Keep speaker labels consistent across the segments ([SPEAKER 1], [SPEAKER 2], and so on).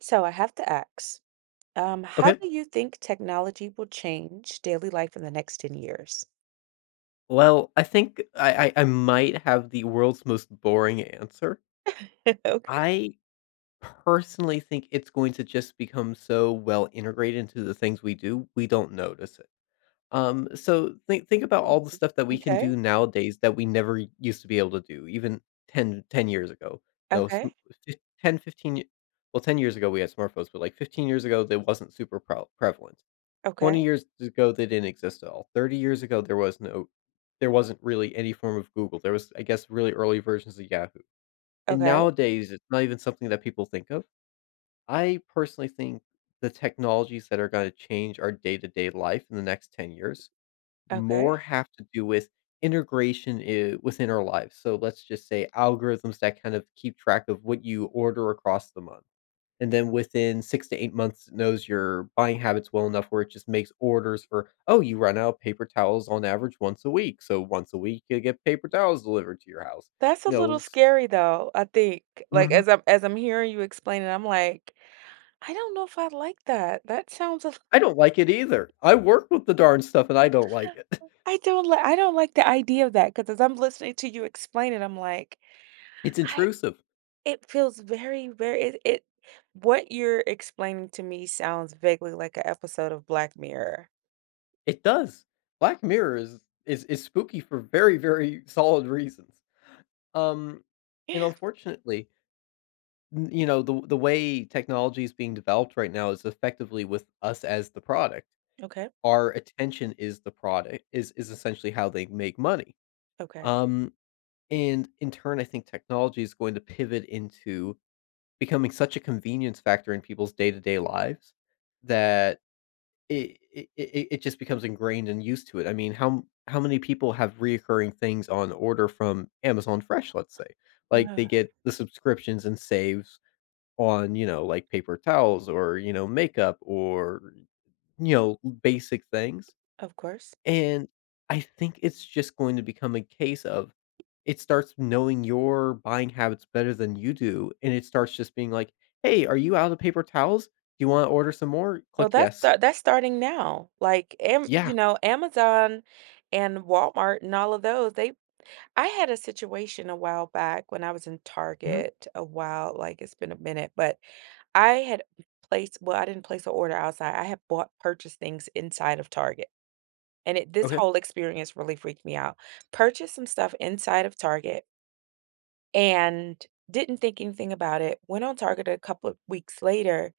[SPEAKER 1] So I have to ask, how
[SPEAKER 2] Okay.
[SPEAKER 1] do you think technology will change daily life in the next 10 years?
[SPEAKER 2] Well, I think I might have the world's most boring answer.
[SPEAKER 1] Okay.
[SPEAKER 2] I personally think it's going to just become so well integrated into the things we do, we don't notice it. So think about
[SPEAKER 1] Hmm.
[SPEAKER 2] all the stuff that we can
[SPEAKER 1] Okay,
[SPEAKER 2] do nowadays that we never used to be able to do, even ten years ago. No, s-
[SPEAKER 1] okay,
[SPEAKER 2] fif- 10, 15, 10 years ago we had smartphones, but like 15 years ago, they wasn't super prevalent. 20
[SPEAKER 1] okay,
[SPEAKER 2] years ago, they didn't exist at all. 30 years ago, there wasn't really any form of Google. There was, I guess, really early versions of Yahoo. And
[SPEAKER 1] okay,
[SPEAKER 2] nowadays, it's not even something that people think of. I personally think the technologies that are going to change our day-to-day life in the next 10 years
[SPEAKER 1] okay.
[SPEAKER 2] more have to do with integration within our lives. So let's just say algorithms that kind of keep track of what you order across the month, and then within 6 to 8 months it knows your buying habits well enough where it just makes orders for, "Oh, you run out of paper towels on average once a week, so once a week you get paper towels delivered to your house."
[SPEAKER 1] That's a
[SPEAKER 2] You know,
[SPEAKER 1] little
[SPEAKER 2] s
[SPEAKER 1] scary though, I think. Like,
[SPEAKER 2] Mhm.
[SPEAKER 1] as I'm hearing you explain it, I'm like, I don't know if I like that. That sounds a,
[SPEAKER 2] I don't like it either. I work with the darn stuff, and I don't like it.
[SPEAKER 1] I don't like the idea of that because as I'm listening to you explain it, I'm like,
[SPEAKER 2] It's
[SPEAKER 1] I
[SPEAKER 2] intrusive.
[SPEAKER 1] it feels very, very it, it what you're explaining to me sounds vaguely like an episode of Black Mirror.
[SPEAKER 2] It does. Black Mirror is spooky for very, very solid reasons. Um, and unfortunately, n you know, the way technology is being developed right now is effectively with us as the product.
[SPEAKER 1] Okay.
[SPEAKER 2] Our attention is the product is essentially how they make money.
[SPEAKER 1] Okay.
[SPEAKER 2] Um, and in turn, I think technology is going to pivot into becoming such a convenience factor in people's day to day lives that it just becomes ingrained and used to it. I mean, how how many people have reoccurring things on order from Amazon Fresh? Let's say, like
[SPEAKER 1] Uh,
[SPEAKER 2] they get the subscriptions and saves on, you know, like paper towels or, you know, makeup or, you know, basic things.
[SPEAKER 1] of course.
[SPEAKER 2] And I think it's just going to become a case of it starts knowing your buying habits better than you do, and it starts just being like, "Hey, are you out of paper towels? Do you wanna order some more?"
[SPEAKER 1] Well,
[SPEAKER 2] Click
[SPEAKER 1] that's
[SPEAKER 2] yes.
[SPEAKER 1] sta that's starting now. Like, Am
[SPEAKER 2] "Yeah."
[SPEAKER 1] Amazon and Walmart and all of those, they I had a situation a while back when I was in
[SPEAKER 2] Mhm.
[SPEAKER 1] Target a while, like it's been a minute, but I had placed well, I didn't place an order outside. I had bought purchased things inside of Target. And it this
[SPEAKER 2] Okay.
[SPEAKER 1] whole experience really freaked me out. Purchased some stuff inside of Target and didn't think anything about it. Went on Target a couple of weeks later,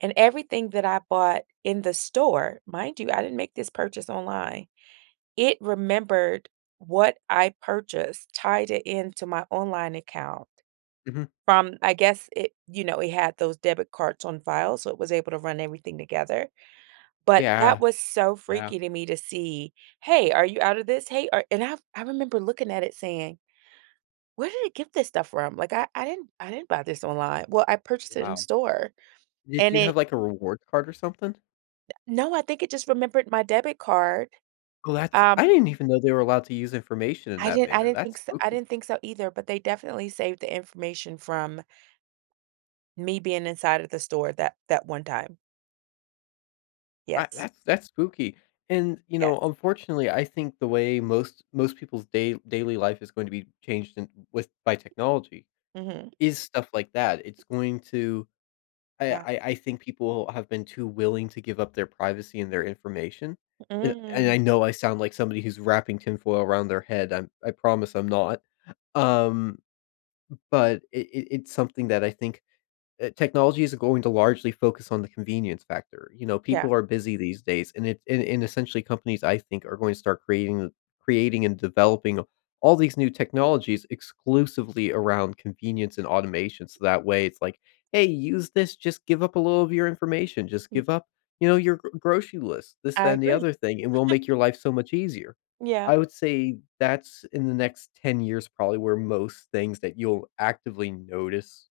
[SPEAKER 1] and everything that I bought in the store mind you, I didn't make this purchase online. It remembered what I purchased, tied it into my online account
[SPEAKER 2] Mhm.
[SPEAKER 1] from I guess it it had those debit cards on file, so it was able to run everything together. But that
[SPEAKER 2] Yeah.
[SPEAKER 1] was so
[SPEAKER 2] Yeah.
[SPEAKER 1] freaky to me to see, "Hey, are you out of this? Hey, are," and I remember looking at it saying where did it get this stuff from? Like, I didn't buy this online. Well, I purchased it in
[SPEAKER 2] Wow.
[SPEAKER 1] store,
[SPEAKER 2] Did
[SPEAKER 1] and
[SPEAKER 2] you have,
[SPEAKER 1] it
[SPEAKER 2] like, a reward card or something?
[SPEAKER 1] no, I think it just remembered my debit card.
[SPEAKER 2] Oh, that's
[SPEAKER 1] Um,
[SPEAKER 2] I didn't even know they were allowed to use information in
[SPEAKER 1] I
[SPEAKER 2] that
[SPEAKER 1] didn't I
[SPEAKER 2] manner.
[SPEAKER 1] didn't
[SPEAKER 2] That's
[SPEAKER 1] think so I
[SPEAKER 2] spooky.
[SPEAKER 1] didn't think so either, but they definitely saved the information from me being inside of the store that that one time.
[SPEAKER 2] I
[SPEAKER 1] Yes.
[SPEAKER 2] That's spooky, and, you know,
[SPEAKER 1] Yes.
[SPEAKER 2] unfortunately, I think the way most people's day daily life is going to be changed in with by technology
[SPEAKER 1] Mhm.
[SPEAKER 2] is stuff like that. It's going to I
[SPEAKER 1] Yeah.
[SPEAKER 2] I I think people have been too willing to give up their privacy and their information, and
[SPEAKER 1] Mm.
[SPEAKER 2] I know I sound like somebody who's wrapping tinfoil around their head. I promise I'm not, um, but it's something that I think technology is going to largely focus on the convenience factor. You know,
[SPEAKER 1] Yeah.
[SPEAKER 2] people are busy these days, and essentially companies I think are going to start creating and developing all these new technologies exclusively around convenience and automation. So that way, it's like, hey, use this. Just give up a little of your information. Just
[SPEAKER 1] Yeah.
[SPEAKER 2] give up, you know, your grocery list, this, that,
[SPEAKER 1] I
[SPEAKER 2] and the
[SPEAKER 1] agree.
[SPEAKER 2] other thing, and we'll make your life so much easier.
[SPEAKER 1] Yeah.
[SPEAKER 2] I would say that's in the next 10 years, probably where most things that you'll actively notice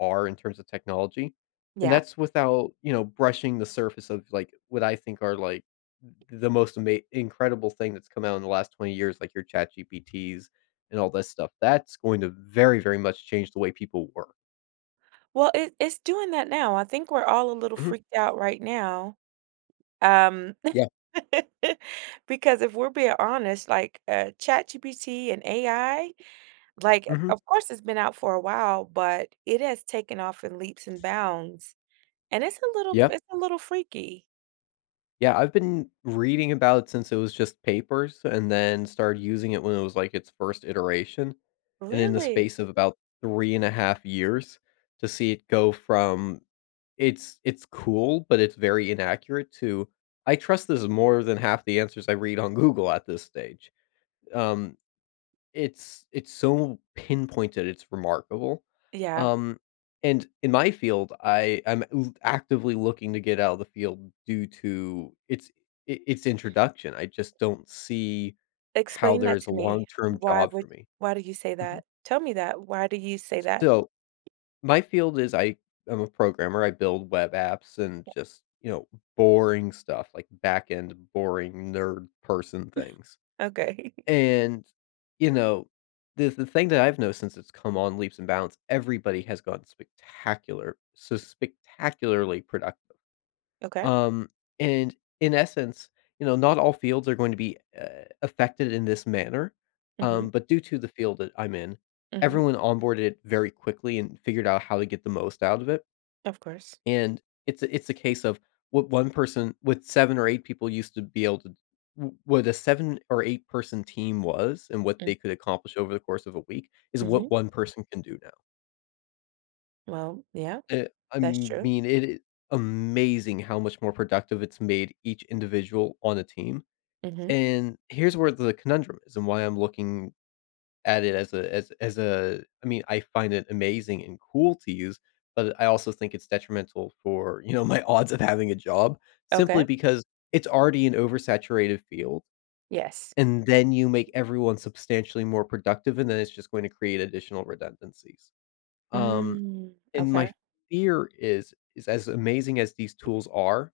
[SPEAKER 2] are in terms of technology. And
[SPEAKER 1] Yeah.
[SPEAKER 2] that's without, you know, brushing the surface of like what I think are like the incredible thing that's come out in the last 20 years, like your chat GPTs and all this stuff. That's going to very, very much change the way people work.
[SPEAKER 1] Well, it it's doing that now. I think we're all a little
[SPEAKER 2] Mhm.
[SPEAKER 1] freaked out right now. Um.
[SPEAKER 2] Yeah.
[SPEAKER 1] Because if we're being honest, like, ChatGPT and AI, like,
[SPEAKER 2] Hmm.
[SPEAKER 1] of course, it's been out for a while, but it has taken off in leaps and bounds, and it's a little
[SPEAKER 2] Yeah.
[SPEAKER 1] it's a little freaky.
[SPEAKER 2] Yeah, I've been reading about it since it was just papers and then started using it when it was like its first iteration. And in the
[SPEAKER 1] Really?
[SPEAKER 2] space of about 3.5 years to see it go from it's cool, but it's very inaccurate too. I trust this more than half the answers I read on Google at this stage. Um, it's it's so pinpointed, it's remarkable.
[SPEAKER 1] Yeah.
[SPEAKER 2] Um, and in my field, I'm actively looking to get out of the field due to its introduction. I just don't see how
[SPEAKER 1] Explain
[SPEAKER 2] there
[SPEAKER 1] that
[SPEAKER 2] is a
[SPEAKER 1] to me.
[SPEAKER 2] long-term
[SPEAKER 1] Why
[SPEAKER 2] job for
[SPEAKER 1] would
[SPEAKER 2] me.
[SPEAKER 1] why do you say
[SPEAKER 2] Mhm.
[SPEAKER 1] that? Tell me that. Why do you say that?
[SPEAKER 2] So my field is I am a programmer. I build web apps and just, you know, boring stuff like back end, boring nerd person things.
[SPEAKER 1] Okay.
[SPEAKER 2] And, you know, the thing that I've noticed since it's come on leaps and bounds, everybody has gone spectacularly productive.
[SPEAKER 1] Okay.
[SPEAKER 2] Um, and in essence, you know, not all fields are going to be affected in this manner.
[SPEAKER 1] Mhm.
[SPEAKER 2] But due to the field that I'm in,
[SPEAKER 1] Mhm.
[SPEAKER 2] everyone onboarded it very quickly and figured out how to get the most out of it.
[SPEAKER 1] Of course.
[SPEAKER 2] And it's a case of what one person with seven or eight people used to be able to w- what a seven or eight-person team was and what they
[SPEAKER 1] Mm,
[SPEAKER 2] could accomplish over the course of a week is
[SPEAKER 1] mhm.
[SPEAKER 2] what one person can do now.
[SPEAKER 1] Well, yeah,
[SPEAKER 2] Eh, I
[SPEAKER 1] that's true.
[SPEAKER 2] mean, it is amazing how much more productive it's made each individual on a team,
[SPEAKER 1] Mhm.
[SPEAKER 2] and here's where the conundrum is and why I'm looking at it as a as as a I mean, I find it amazing and cool to use, but I also think it's detrimental for, you know, my odds of having a job simply
[SPEAKER 1] Okay.
[SPEAKER 2] because it's already an oversaturated field,
[SPEAKER 1] Yes.
[SPEAKER 2] and then you make everyone substantially more productive, and then it's just going to create additional redundancies. Um
[SPEAKER 1] Mm,
[SPEAKER 2] and
[SPEAKER 1] okay.
[SPEAKER 2] my fear is as amazing as these tools are,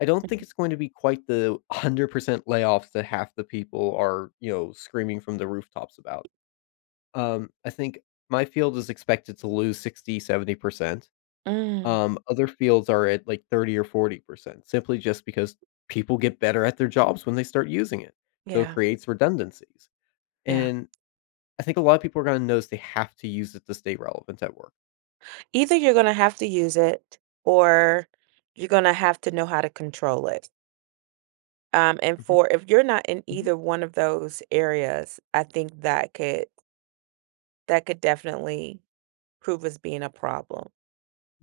[SPEAKER 2] I don't think it's going to be quite the 100% layoffs that half the people are, you know, screaming from the rooftops about. I think my field is expected to lose 60, 70%.
[SPEAKER 1] Mm,
[SPEAKER 2] Other fields are at like 30 or 40% simply just because people get better at their jobs when they start using it. So it
[SPEAKER 1] yeah.
[SPEAKER 2] creates redundancies.
[SPEAKER 1] Yeah.
[SPEAKER 2] And I think a lot of people are going to notice they have to use it to stay relevant at work.
[SPEAKER 1] Either you're gonna have to use it or you're gonna have to know how to control it. And
[SPEAKER 2] Mhm.
[SPEAKER 1] for if you're not in either one of those areas, I think that could definitely prove as being a problem.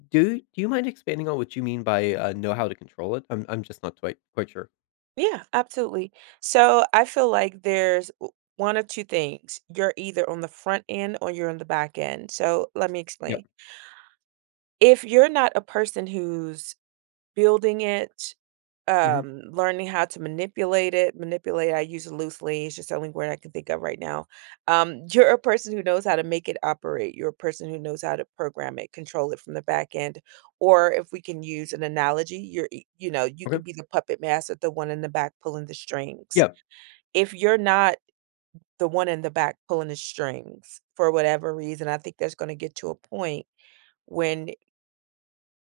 [SPEAKER 2] Do you mind expanding on what you mean by, know how to control it? I'm just not quite sure.
[SPEAKER 1] Yeah, absolutely. So I feel like there's w- one of two things. You're either on the front end or you're on the back end. So let me
[SPEAKER 2] Yeah.
[SPEAKER 1] explain. If you're not a person who's building it,
[SPEAKER 2] Mhm.
[SPEAKER 1] learning how to manipulate it manipulate I use it loosely, it's just the only word I can think of right now. You're a person who knows how to make it operate, you're a person who knows how to program it, control it from the back end. Or if we can use an analogy, you're e- you know, you
[SPEAKER 2] Okay.
[SPEAKER 1] can be the puppet master, the one in the back pulling the strings.
[SPEAKER 2] Yeah.
[SPEAKER 1] If you're not the one in the back pulling the strings, for whatever reason, I think that's going to get to a point when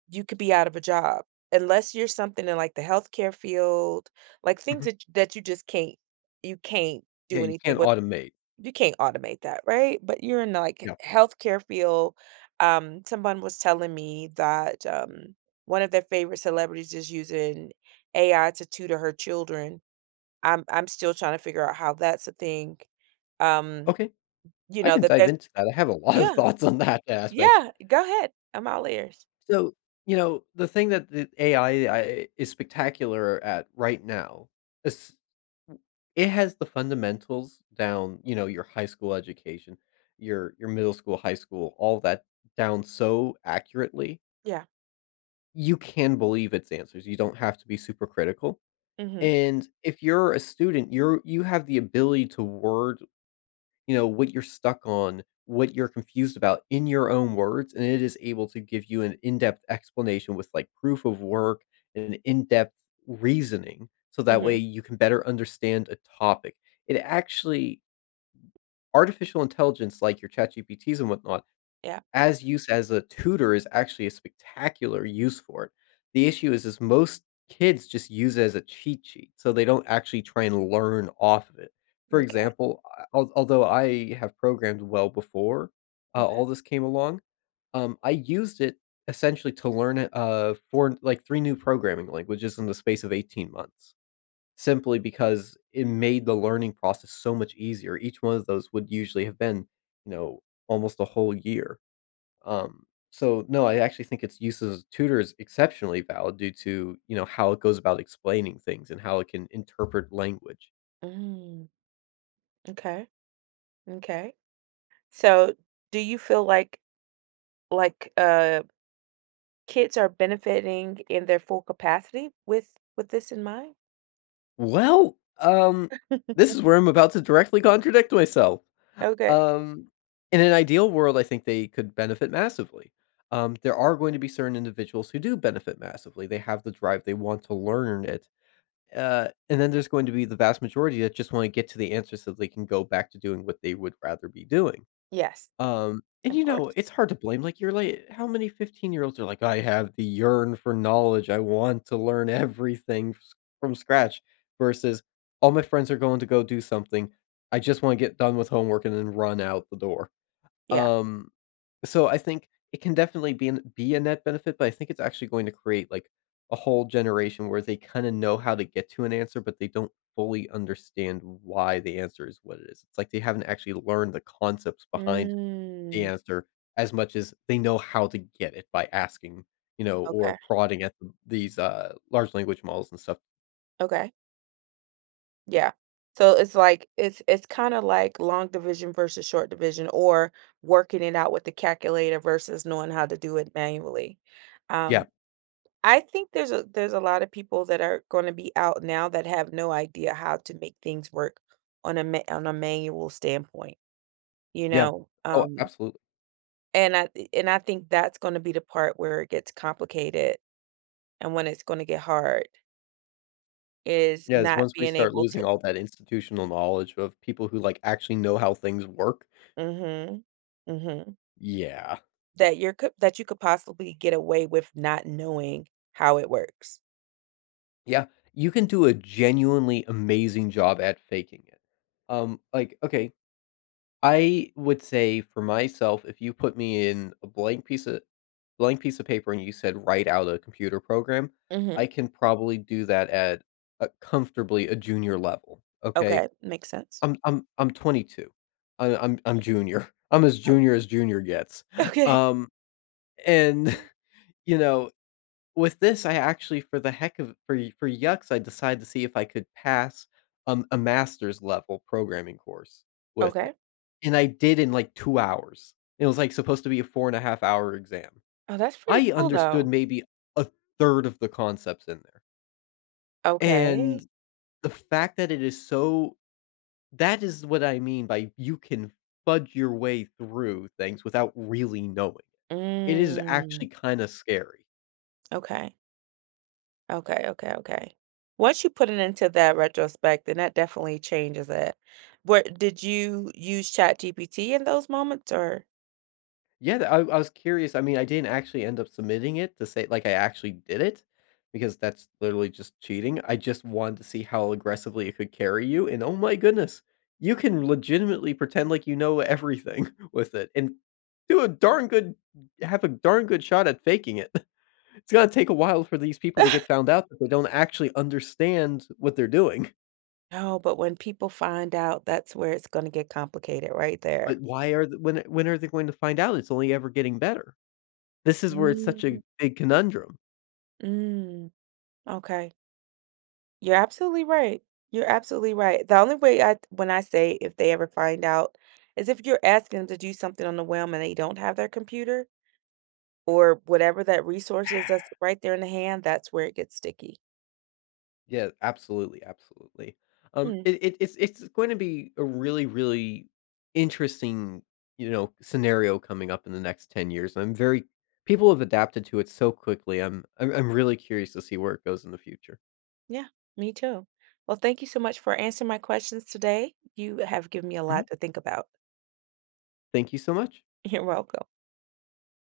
[SPEAKER 1] you could be out of a job, unless you're something in, like, the healthcare field, like, things
[SPEAKER 2] Mhm.
[SPEAKER 1] that that you just can't you can't
[SPEAKER 2] Yeah,
[SPEAKER 1] do
[SPEAKER 2] you
[SPEAKER 1] anything
[SPEAKER 2] can't
[SPEAKER 1] with.
[SPEAKER 2] automate.
[SPEAKER 1] You can't automate that, right? But you're in, like,
[SPEAKER 2] Yeah.
[SPEAKER 1] healthcare field. Someone was telling me that, one of their favorite celebrities is using AI to tutor her children. I'm still trying to figure out how that's a thing. Um,
[SPEAKER 2] Okay.
[SPEAKER 1] you
[SPEAKER 2] I
[SPEAKER 1] know,
[SPEAKER 2] can
[SPEAKER 1] that
[SPEAKER 2] dive
[SPEAKER 1] there's
[SPEAKER 2] into that. I have a lot of
[SPEAKER 1] yeah,
[SPEAKER 2] thoughts on that aspect.
[SPEAKER 1] yeah, go ahead. I'm all ears.
[SPEAKER 2] So, you know, the thing that the AI is spectacular at right now is it has the fundamentals down, you know, your high school education, your middle school, high school, all that down so accurately.
[SPEAKER 1] Yeah.
[SPEAKER 2] You can believe its answers, you don't have to be super critical,
[SPEAKER 1] Mm. Mhm.
[SPEAKER 2] and if you're a student, you have the ability to word, you know, what you're stuck on, what you're confused about in your own words, and it is able to give you an in-depth explanation with, like, proof of work and in-depth reasoning, so
[SPEAKER 1] Mm.
[SPEAKER 2] that way
[SPEAKER 1] Mhm.
[SPEAKER 2] you can better understand a topic. It actually artificial intelligence like your ChatGPTs and whatnot
[SPEAKER 1] Yeah.
[SPEAKER 2] as use as a tutor is actually a spectacular use for it. The issue is most kids just use it as a cheat sheet, so they don't actually try and learn off of it. For
[SPEAKER 1] M'kay.
[SPEAKER 2] example, I al although I have programmed well before all
[SPEAKER 1] Okay.
[SPEAKER 2] this came along, I used it essentially to learn, 3 new programming languages in the space of 18 months, simply because it made the learning process so much easier. Each one of those would usually have been, you know, almost a whole year. Um, so no, I actually think its use as a tutor is exceptionally valid due to, you know, how it goes about explaining things and how it can interpret language.
[SPEAKER 1] Mm, okay. Okay. So, do you feel like kids are benefiting in their full capacity with this in mind?
[SPEAKER 2] Well, this is where I'm about to directly contradict myself.
[SPEAKER 1] Okay.
[SPEAKER 2] Um, in an ideal world, I think they could benefit massively. There are going to be certain individuals who do benefit massively. They have the drive, they want to learn it. And then there's going to be the vast majority that just want to get to the answer so they can go back to doing what they would rather be doing.
[SPEAKER 1] Yes,
[SPEAKER 2] And
[SPEAKER 1] of
[SPEAKER 2] you know,
[SPEAKER 1] course.
[SPEAKER 2] it's hard to blame, like, you're like how many 15-year-olds are like, "I have the yearn for knowledge, I want to learn everything s from scratch," versus, "All my friends are going to go do something, I just wanna get done with homework and then run out the door."
[SPEAKER 1] Yeah.
[SPEAKER 2] Um, so I think it can definitely be a net benefit, but I think it's actually going to create, like, a whole generation where they kinda know how to get to an answer, but they don't fully understand why the answer is what it is. It's like they haven't actually learned the concepts behind the
[SPEAKER 1] Mm,
[SPEAKER 2] answer as much as they know how to get it by asking, you know, or
[SPEAKER 1] okay.
[SPEAKER 2] prodding at th these, large language models and stuff.
[SPEAKER 1] Okay. Yeah. So it's like it's kind of like long division versus short division, or working it out with the calculator versus knowing how to do it manually.
[SPEAKER 2] Yeah,
[SPEAKER 1] Um I think there's a lot of people that are going to be out now that have no idea how to make things work on a ma- on a manual standpoint, you
[SPEAKER 2] yeah.
[SPEAKER 1] know.
[SPEAKER 2] Oh, absolutely.
[SPEAKER 1] And I think that's going to be the part where it gets complicated and when it's going to get hard is
[SPEAKER 2] Yeah, it's
[SPEAKER 1] not
[SPEAKER 2] once we
[SPEAKER 1] being
[SPEAKER 2] start
[SPEAKER 1] able
[SPEAKER 2] losing
[SPEAKER 1] to
[SPEAKER 2] all that institutional knowledge of people who, like, actually know how things work.
[SPEAKER 1] mhm, mhm,
[SPEAKER 2] Yeah.
[SPEAKER 1] that you could possibly get away with not knowing how it works.
[SPEAKER 2] Yeah. You can do a genuinely amazing job at faking it. Like, okay, I would say for myself, if you put me in a blank piece of paper and you said write out a computer program,
[SPEAKER 1] Mhm.
[SPEAKER 2] I can probably do that at a comfortably a junior level, okay?
[SPEAKER 1] Okay, makes sense.
[SPEAKER 2] I'm 22. I'm junior. I'm
[SPEAKER 1] Oh,
[SPEAKER 2] as junior gets.
[SPEAKER 1] okay.
[SPEAKER 2] Um, and, you know, with this, I actually for the heck of for y for yucks, I decided to see if I could pass, a master's level programming course with it,
[SPEAKER 1] Okay.
[SPEAKER 2] and I did in, like, 2 hours. It was, like, supposed to be a 4.5 hour exam.
[SPEAKER 1] Oh, that's pretty
[SPEAKER 2] I
[SPEAKER 1] cool
[SPEAKER 2] understood
[SPEAKER 1] though.
[SPEAKER 2] maybe a third of the concepts in there, and
[SPEAKER 1] Okay.
[SPEAKER 2] the fact that it is so that is what I mean by you can fudge your way through things without really knowing. It is
[SPEAKER 1] Mm,
[SPEAKER 2] actually kinda scary.
[SPEAKER 1] okay. Okay, okay, okay. Once you put it into that retrospect, then that definitely changes it. Where did you use ChatGPT in those moments or
[SPEAKER 2] Yeah, th I was curious, I mean, I didn't actually end up submitting it to say, like, I actually did it, because that's literally just cheating, I just wanted to see how aggressively it could carry you, and oh my goodness, you can legitimately pretend like you know everything with it, and do a darn good have a darn good shot at faking it. It's gonna take a while for these people to get found out that they don't actually understand what they're doing,
[SPEAKER 1] no, but when people find out, that's where it's gonna get complicated right there.
[SPEAKER 2] but why are the when are they going to find out? It's only ever getting better. This is where it's such
[SPEAKER 1] Mm,
[SPEAKER 2] a big conundrum.
[SPEAKER 1] mm, okay. You're absolutely right. You're absolutely right. The only way I when I say if they ever find out is if you're asking them to do something on the whim and they don't have their computer. Or whatever that resource is that's right there in the hand, that's where it gets sticky.
[SPEAKER 2] Yeah, absolutely, absolutely. Um,
[SPEAKER 1] Hmm,
[SPEAKER 2] it, it it's it's going to be a really interesting, you know, scenario coming up in the next 10 years. I'm very People have adapted to it so quickly. I'm really curious to see where it goes in the future.
[SPEAKER 1] yeah, me too. Well, thank you so much for answering my questions today. You have given me a
[SPEAKER 2] Mhm.
[SPEAKER 1] lot to think about.
[SPEAKER 2] Thank you so much.
[SPEAKER 1] You're welcome.